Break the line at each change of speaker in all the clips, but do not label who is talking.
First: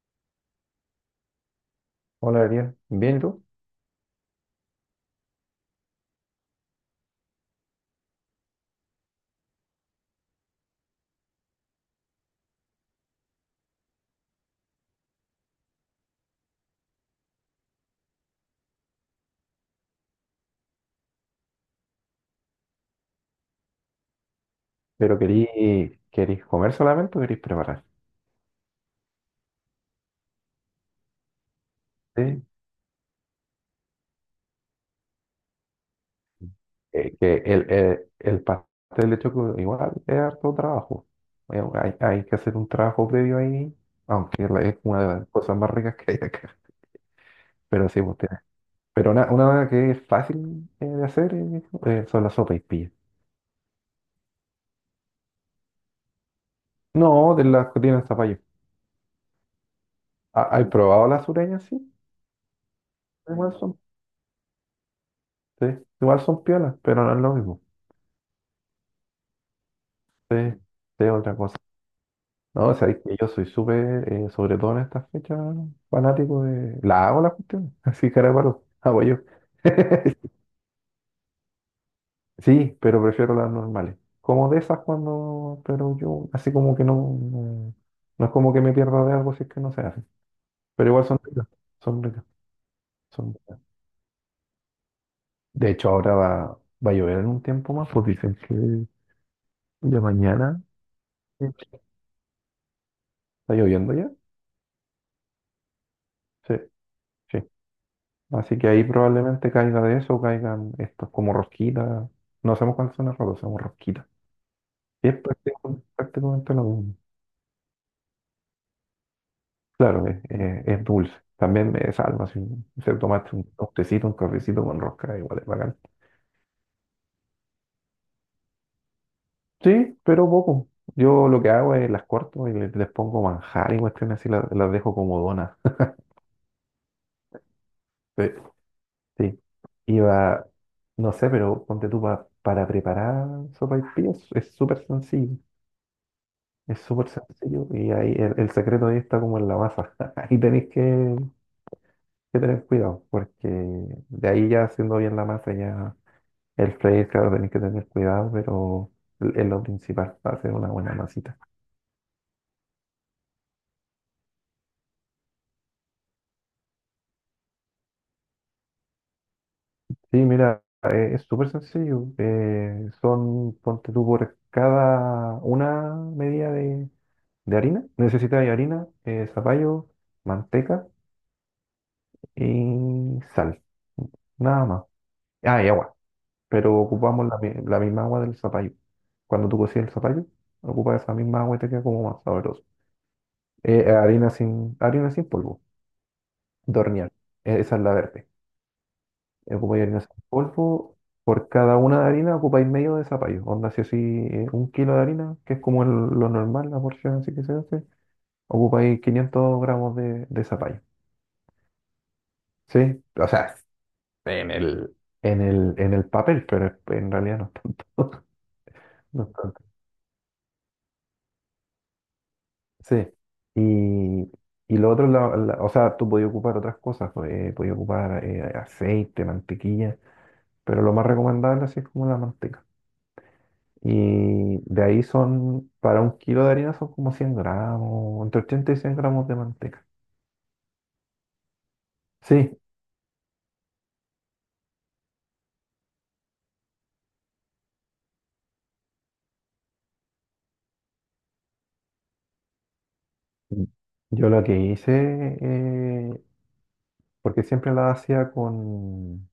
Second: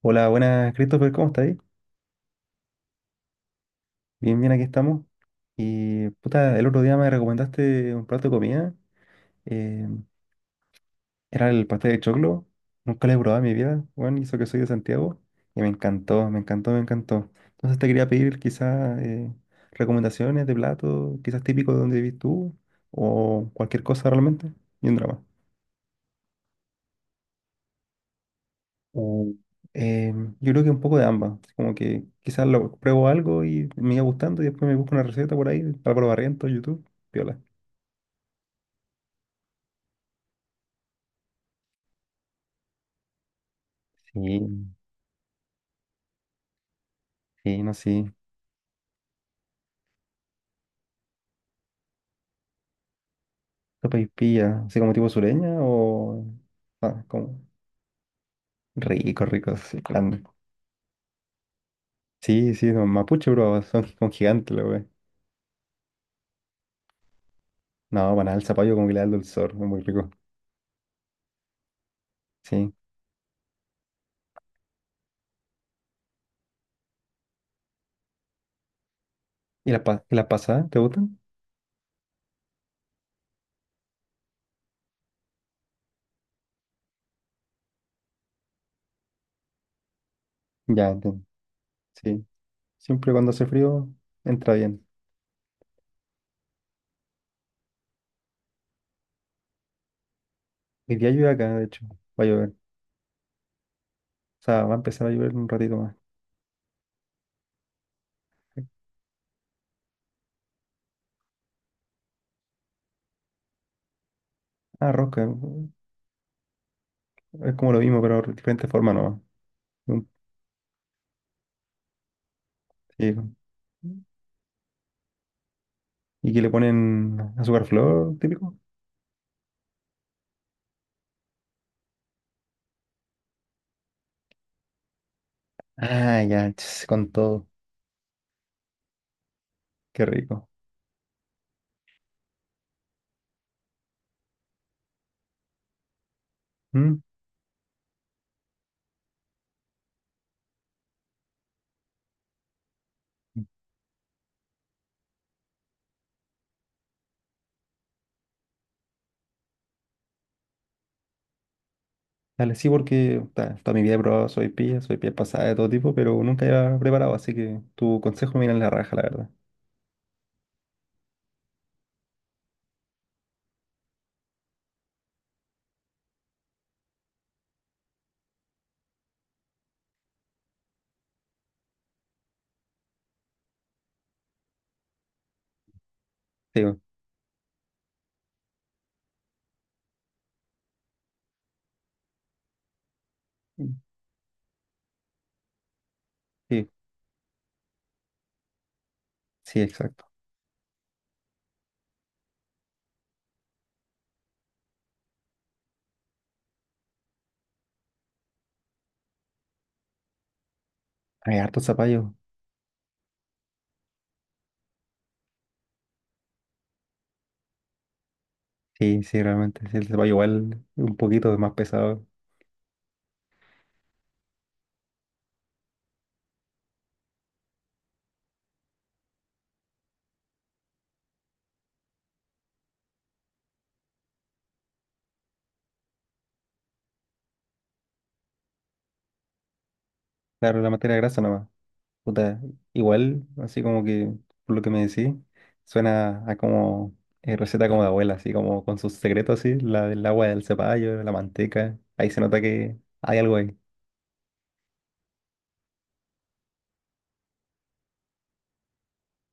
Hola, buenas, Christopher, ¿cómo estás? Ahí?
Hola, Ariel. Bien, ¿y tú?
Bien, bien, aquí estamos. Y puta, el otro día me recomendaste un plato de comida. eh, Era el pastel de choclo. Nunca lo he probado en mi vida, bueno, y eso que soy de Santiago. Y me encantó, me encantó, me encantó. Entonces te quería pedir quizás recomendaciones de platos, quizás típicos de donde vivís tú, o cualquier cosa realmente. Y un
Pero
drama.
querís comer solamente o querís preparar.
O, eh, yo creo que un poco de ambas. Como que
Sí.
quizás lo pruebo algo y me iba gustando y después me busco una receta por ahí, Álvaro Barrientos, YouTube,
Que
piola.
el pastel de choclo igual es harto trabajo. Hay que hacer un trabajo previo ahí, aunque
Sí,
es una de las cosas más ricas que hay acá.
sí, no
Pero sí,
sé.
pues, pero una que es fácil, de hacer, son las sopas y pillas.
Sopa y pilla, ¿así como tipo sureña o? Ah,
No,
como.
de las que tienen zapallo.
Rico, rico, sí, grande.
Ah, ¿has probado las sureñas? Sí,
Sí, sí, no, mapuche,
igual
bro,
son.
son como gigantes, la wey.
Sí, igual son piolas, pero no es lo mismo.
No, banal, al zapallo como que le da el dulzor, es muy rico.
Sí, sí, es otra cosa.
Sí.
No, sabéis que yo soy súper, sobre todo en estas fechas, fanático de la hago la cuestión, así cara de palo, hago yo.
¿Y las y las pasadas, te gustan?
Sí, pero prefiero las normales. Como de esas cuando pero yo, así como que no. No, no es como que me pierda de algo si es que no se hace.
Ya,
Pero igual son
entiendo.
ricas, son
Sí.
ricas,
Siempre cuando
son
hace
ricas.
frío, entra bien.
De hecho, ahora va a llover en un tiempo más, pues dicen que ya mañana.
Hoy día llueve acá, de
¿Está
hecho, va a llover.
lloviendo ya?
O sea, va a empezar a llover en un ratito más.
Sí, sí. Así que ahí probablemente caiga de eso, caigan estos como rosquitas. No sabemos cuáles son las rosas, somos rosquitas.
Ah,
Y es
rosca.
prácticamente lo mismo.
Es como lo mismo, pero de diferente forma nomás.
Claro,
Un-
es dulce. También me salva si se
sí.
tomaste un tecito, un cafecito con rosca, igual es bacán.
Y que le ponen azúcar flor, típico.
Sí, pero poco. Yo lo que hago es las corto y les pongo manjar y cuestiones así, las dejo como donas.
Ah, ya, ch, con todo.
Sí. Sí.
Qué
Iba,
rico.
no sé, pero ponte tú para preparar sopa y es súper sencillo. Es
Mm.
súper sencillo y ahí el secreto ahí está como en la masa. Ahí que tener cuidado, porque de ahí ya haciendo bien la masa, ya el freír, claro, tenéis que tener cuidado, pero es lo principal, para hacer una buena masita.
Dale, sí, porque toda mi vida he probado soy pilla pasada de todo tipo, pero nunca había preparado, así que tu consejo me viene en la raja, la verdad.
Sí, mira, es súper sencillo. Son, ponte tú por cada una medida de harina. Necesitas harina, zapallo, manteca y sal. Nada más. Ah, y agua.
Sí,
Pero
bo.
ocupamos la, la misma agua del zapallo. Cuando tú cocías el zapallo, ocupas esa misma agua y te queda como más sabroso. Harina sin polvo,
Sí,
de hornear. Esa es la verde.
sí,
Ocupáis harina
exacto.
sin polvo. Por cada una de harina ocupáis medio de zapallo. Onda, si así 1 kilo de harina, que es como lo normal, la porción así que se hace, ocupáis 500 gramos de zapallo.
Hay harto zapallo.
¿Sí? O sea, en el, en el, en el papel, pero en realidad no es tanto.
Sí, sí,
No es
realmente.
tanto.
Sí, el zapallo igual un poquito más pesado.
Sí, y, y lo otro, o sea, tú podías ocupar otras cosas, pues, podías ocupar aceite, mantequilla, pero lo más recomendable así es como la manteca. Y de ahí son, para 1 kilo de harina son como 100 gramos, entre 80 y 100 gramos de manteca.
Claro, la materia grasa nomás. Puta,
Sí,
igual, así como que, por lo que me decís, suena a como receta como de abuela, así como con sus secretos, así, la del agua del cepallo, la manteca, ahí se nota que hay algo ahí,
yo lo que hice, porque siempre la hacía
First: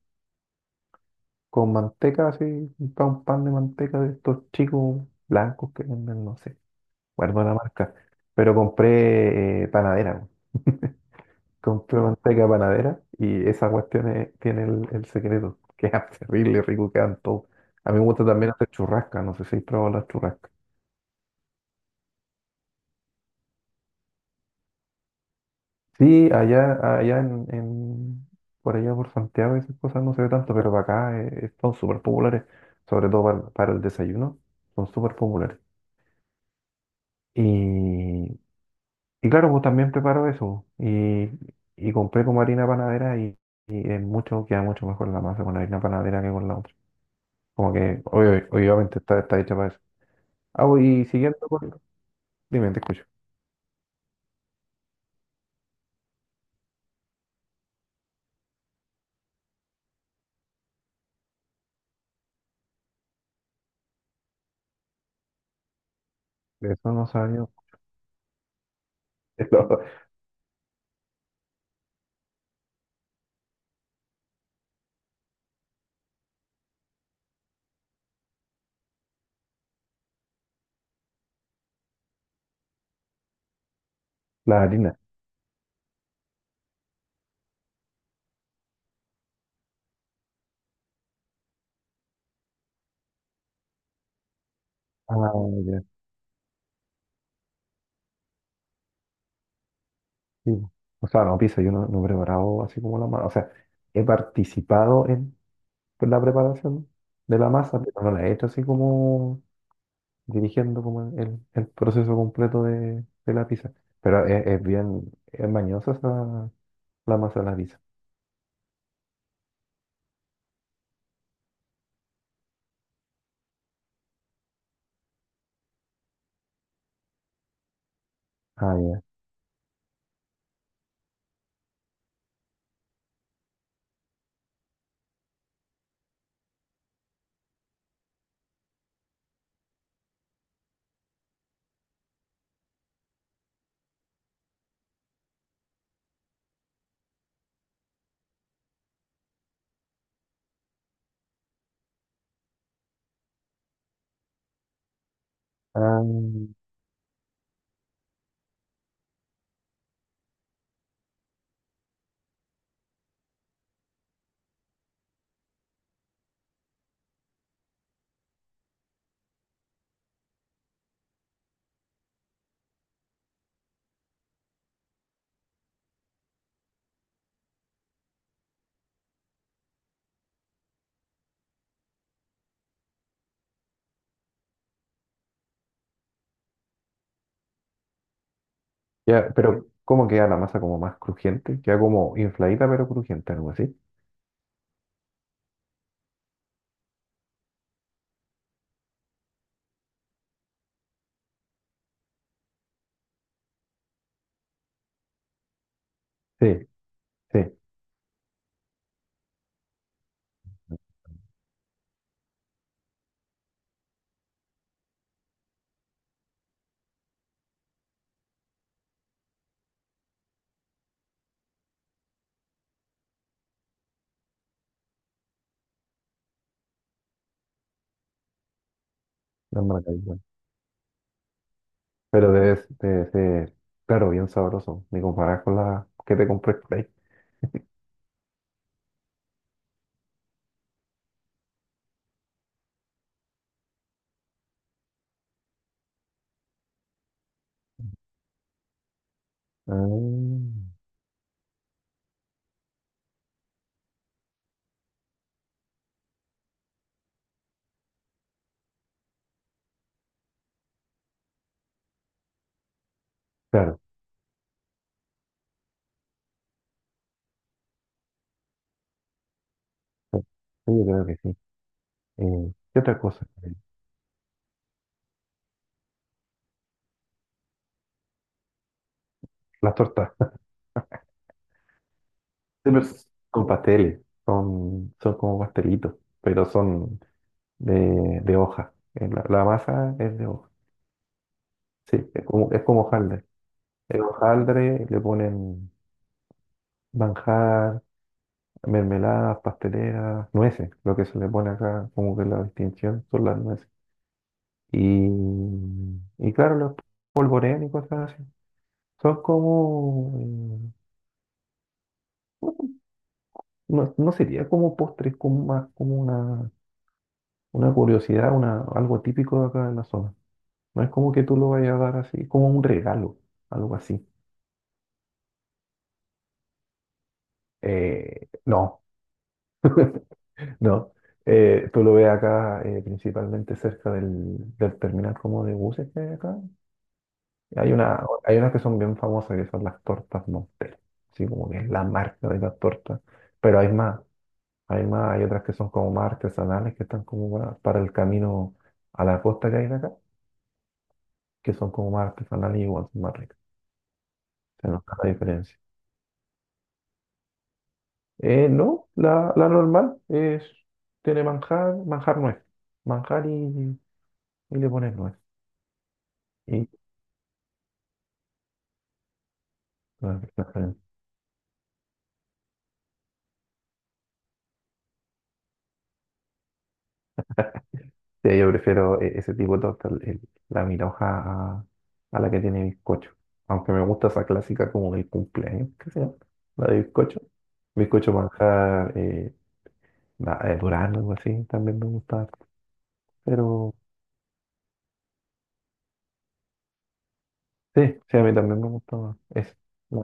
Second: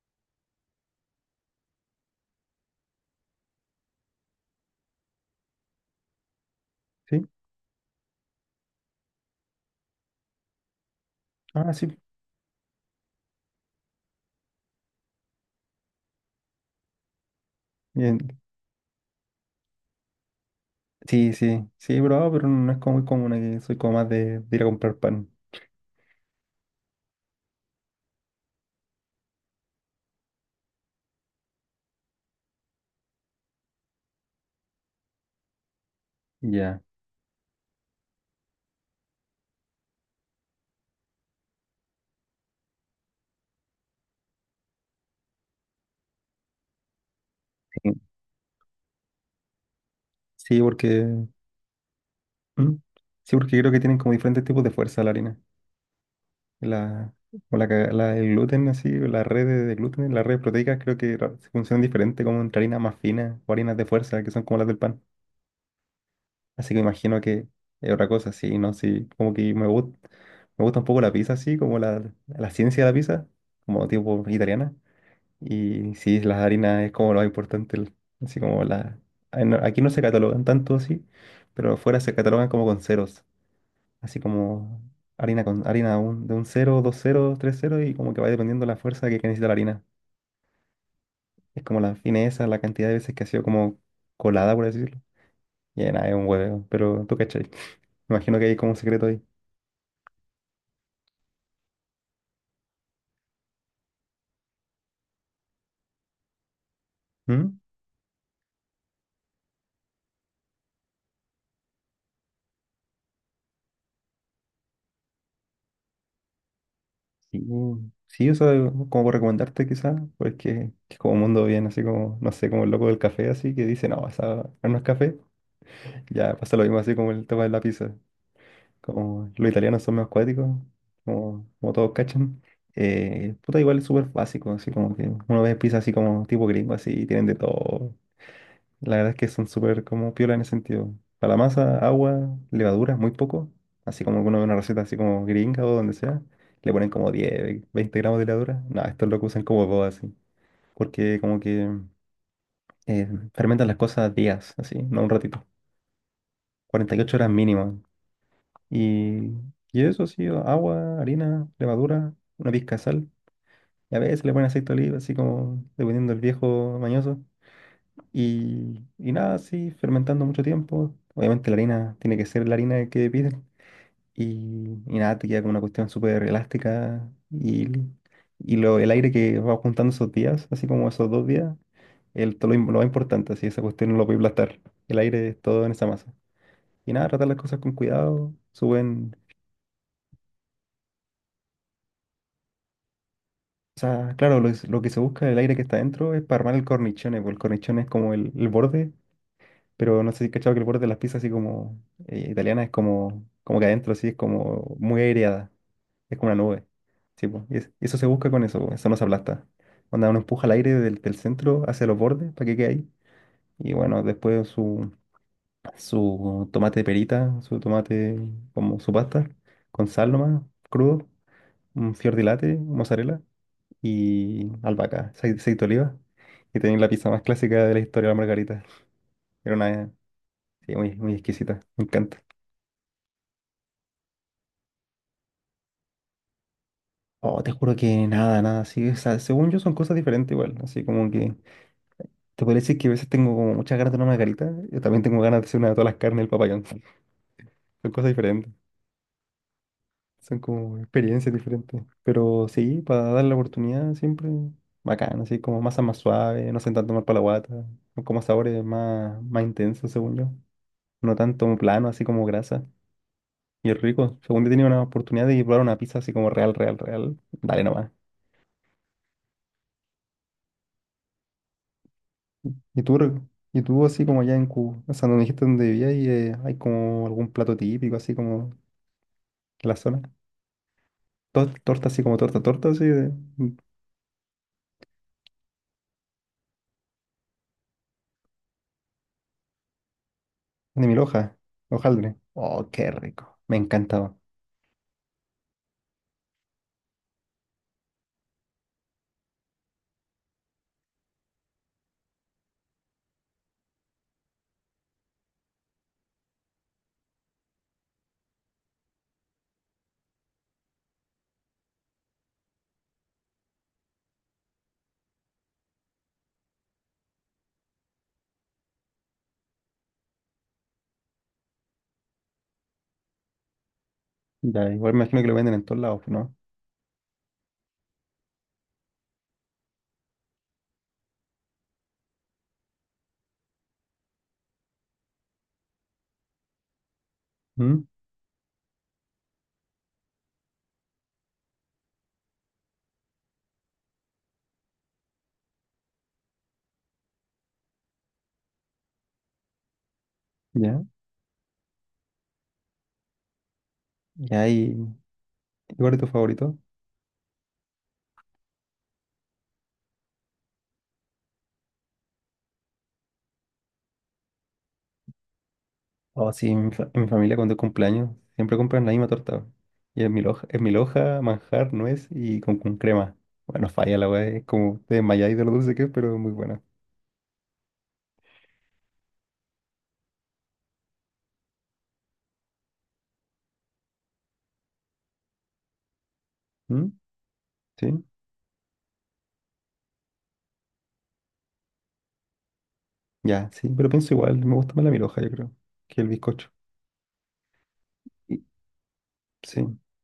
con manteca, así, un pan, pan de manteca de estos chicos blancos que venden, no sé
¿sí?
guardo la marca, pero compré panadera, weón.
Ah, sí,
Compré manteca panadera y esa cuestión tiene el secreto, que es terrible, rico, quedan todo. A mí me
bien.
gusta también hacer churrasca, no sé si has probado las churrascas.
Sí, sí, sí, he probado, pero no es como muy común aquí, soy como más de ir a comprar pan.
Sí, allá, allá por allá por Santiago esas cosas no se ve tanto, pero para acá, son súper populares, sobre todo para el desayuno, son súper populares.
Ya.
Y y claro, pues también preparo eso. Y compré como harina panadera y es mucho, queda mucho mejor la masa con la harina panadera que con la otra. Como
Sí,
que obviamente está, está hecha para eso.
sí,
Ah, pues, y
porque,
siguiendo con dime,
¿mm?
te escucho.
Sí, porque creo que tienen como diferentes tipos de fuerza la harina. La, o la, el gluten, así, o la red de gluten, las redes proteicas creo que funcionan diferente como entre harinas más finas o harinas de fuerza, que son como las del pan.
De
Así que
eso no
imagino
sabía.
que es otra cosa, sí, ¿no? Sí, como que
Lo
me gusta un poco la pizza, así, como la ciencia de la pizza, como tipo italiana. Y sí, las harinas es como lo más importante, así como la... Ay, no, aquí no se catalogan tanto así, pero afuera se catalogan como con ceros, así
la
como
harina.
harina con harina de un cero dos 0, 3 0 y como que va dependiendo la fuerza que necesita la harina. Es como la fineza, la cantidad de veces que ha sido como colada, por decirlo.
Ah, ya.
Y nada, es un hueveo, pero tú cachai. Me imagino que hay como un secreto ahí.
Sí, pues. O sea, no, pizza, yo no, no he preparado así como la masa. O sea, he participado en la preparación de la
¿Mm?
masa, pero no la he hecho así como dirigiendo como el proceso completo de la pizza. Pero es bien, es mañosa la masa
Sí,
de la pizza.
sí, eso como por recomendarte quizás, porque es como un mundo bien, así como, no sé, como el loco del café, así que dice, no, esa no es café. Ya pasa lo mismo así como el tema de la pizza.
Ah, ya.
Como los italianos son más cuáticos, como, como todos cachan, puta, igual es súper básico, así como que uno ve pizza así como tipo gringo, así, y tienen de todo. La verdad es que son súper como piola en ese sentido. Para la masa, agua, levadura, muy poco, así como que uno ve una receta así como gringa o donde sea, le ponen como 10 20 gramos de levadura. No, estos lo que usan como boba, así, porque como que eh, fermentan las cosas días, así, no un ratito.
Ah,
48 horas mínimo. Y, y eso así, agua, harina, levadura, una pizca de sal. Y a veces le ponen aceite de oliva, así como dependiendo del viejo mañoso. Y nada, así, fermentando mucho tiempo. Obviamente la harina tiene que ser la harina que piden. Y nada, te queda como una cuestión súper elástica. Y lo, el aire que va juntando esos días, así como esos 2 días, el, todo lo, lo más importante, así, esa cuestión no lo puede aplastar. El aire es todo en esa masa. Y nada, tratar las cosas con cuidado, suben.
ya, pero ¿cómo queda la masa como más crujiente? Queda como infladita pero crujiente, algo así.
O sea, claro, lo, lo que se busca el aire que está dentro es para armar el cornichone, porque el cornichone es como el borde, pero no sé si has cachado que el borde de las pizzas así como italiana es como, como que adentro así es como muy aireada, es como una
Sí,
nube. Sí,
sí,
po, y eso se busca con eso, po, eso no se aplasta. Cuando uno empuja el aire del, del centro hacia los bordes para que quede ahí. Y bueno, después su, su tomate de perita, su tomate como su pasta, con sal nomás, crudo, un fior di latte, mozzarella y albahaca, aceite de oliva. Y tenéis la pizza más clásica de la historia de la margarita. Era
la
una,
margarita.
sí, muy, muy exquisita, me encanta.
Pero debe, debe ser, claro, bien sabroso, ni comparar con la que te compré por ahí.
Oh, te juro que nada, nada, sí, o sea, según yo son cosas diferentes igual, así como que te podría decir que a veces tengo como muchas ganas de una margarita, yo también tengo ganas de hacer una de todas las carnes del papayón, son cosas diferentes,
Ah,
son como experiencias diferentes, pero sí, para darle la oportunidad siempre bacán, así como masas más suaves, no hacen tanto mal para la guata, son como sabores más, más intensos según yo, no tanto plano, así como grasa. Y es
claro,
rico. Según yo tenía una oportunidad de probar una pizza así como real, real, real. Dale nomás.
sí, yo creo que sí. ¿Qué
¿Y tú,
otra cosa?
y tú así como allá en Cuba? O sea, donde dijiste donde vivías y hay como algún plato típico así como de
Las
la zona.
tortas.
Torta así como torta, torta
Sí,
así
pues, son pasteles, son, son como pastelitos, pero son de hoja. La, la masa es de hoja.
de mil hojas.
Sí,
Hojaldre.
es
Oh,
como
qué
hojaldre.
rico. Me
El
encantaba.
hojaldre le ponen manjar, mermeladas, pasteleras, nueces. Lo que se le pone acá, como que la distinción son las nueces. Y, y claro, los polvorean y cosas así. Son como, no, no sería como postres, como más como una curiosidad, una, algo típico de acá de la zona. No es como que tú lo vayas a dar así, como un regalo, algo así.
Ya, igual me imagino que lo venden en todos lados, ¿no?
No, no. Tú lo ves acá, principalmente cerca del, del terminal como de buses que hay acá. Hay
¿Mm?
una, hay unas que son bien famosas, que son las tortas Montel. Sí, como que es la marca de las tortas. Pero hay más, hay más, hay otras que son como más artesanales, que están como para el camino a la costa que hay de acá,
¿Ya?
que son como más artesanales y igual son más ricas.
Ya, ¿y
Se
ahí?
nota la diferencia.
¿Y ¿Cuál es tu favorito?
No, la, la normal es, tiene manjar, manjar nuez, manjar y le pones nuez.
Oh, sí,
Y,
en mi, en mi familia cuando es cumpleaños siempre compran la misma torta. Y
bueno,
es mi
exactamente.
loja, manjar, nuez y con crema. Bueno, falla la weá, es como te desmayáis de lo dulce que es, pero es muy buena.
Sí, yo prefiero ese tipo de torta, la mira a, a la que tiene bizcocho. Aunque me gusta esa clásica como del cumpleaños, ¿qué se llama? La de
¿Mm?
bizcocho.
¿Sí?
Bizcocho manjar, la de durazno, algo así, también me gusta.
Ya, sí,
Pero
pero pienso igual, me gusta más la milhoja yo creo, que el bizcocho.
sí, sí, a mí
Y-
también me gusta más. Es
sí.
la,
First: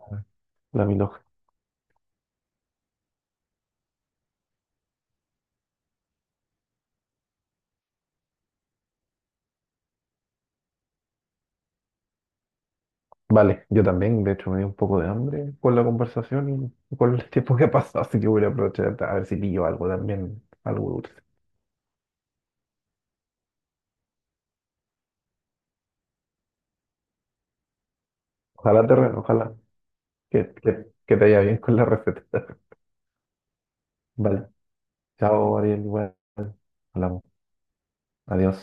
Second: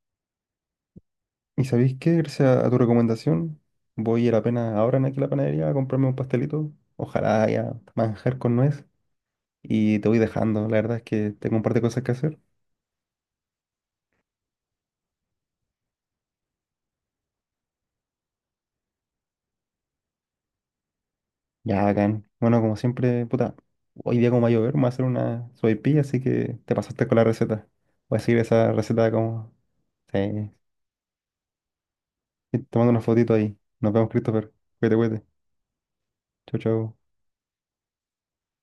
la mil.
¿Y sabéis qué? Gracias a tu recomendación, voy a ir apenas ahora en aquí a la panadería a comprarme un pastelito. Ojalá haya manjar con nuez. Y te voy dejando, la verdad es que tengo un par de cosas que hacer.
Vale, yo también, de hecho, me dio un poco de hambre con la conversación y con el tiempo que ha pasado, así que voy a aprovechar a ver si pillo algo también, algo dulce.
Ya, bacán. Bueno, como siempre, puta, hoy día como va a llover, me voy a hacer una sopaipilla, así que te pasaste con la receta. Voy a seguir esa
Ojalá te,
receta como...
ojalá
Sí.
que te vaya bien con la receta.
Y te mando una fotito ahí. Nos vemos,
Vale,
Christopher. Cuídate, cuídate.
chao, Ariel, igual,
Chau, chau.
hablamos, adiós.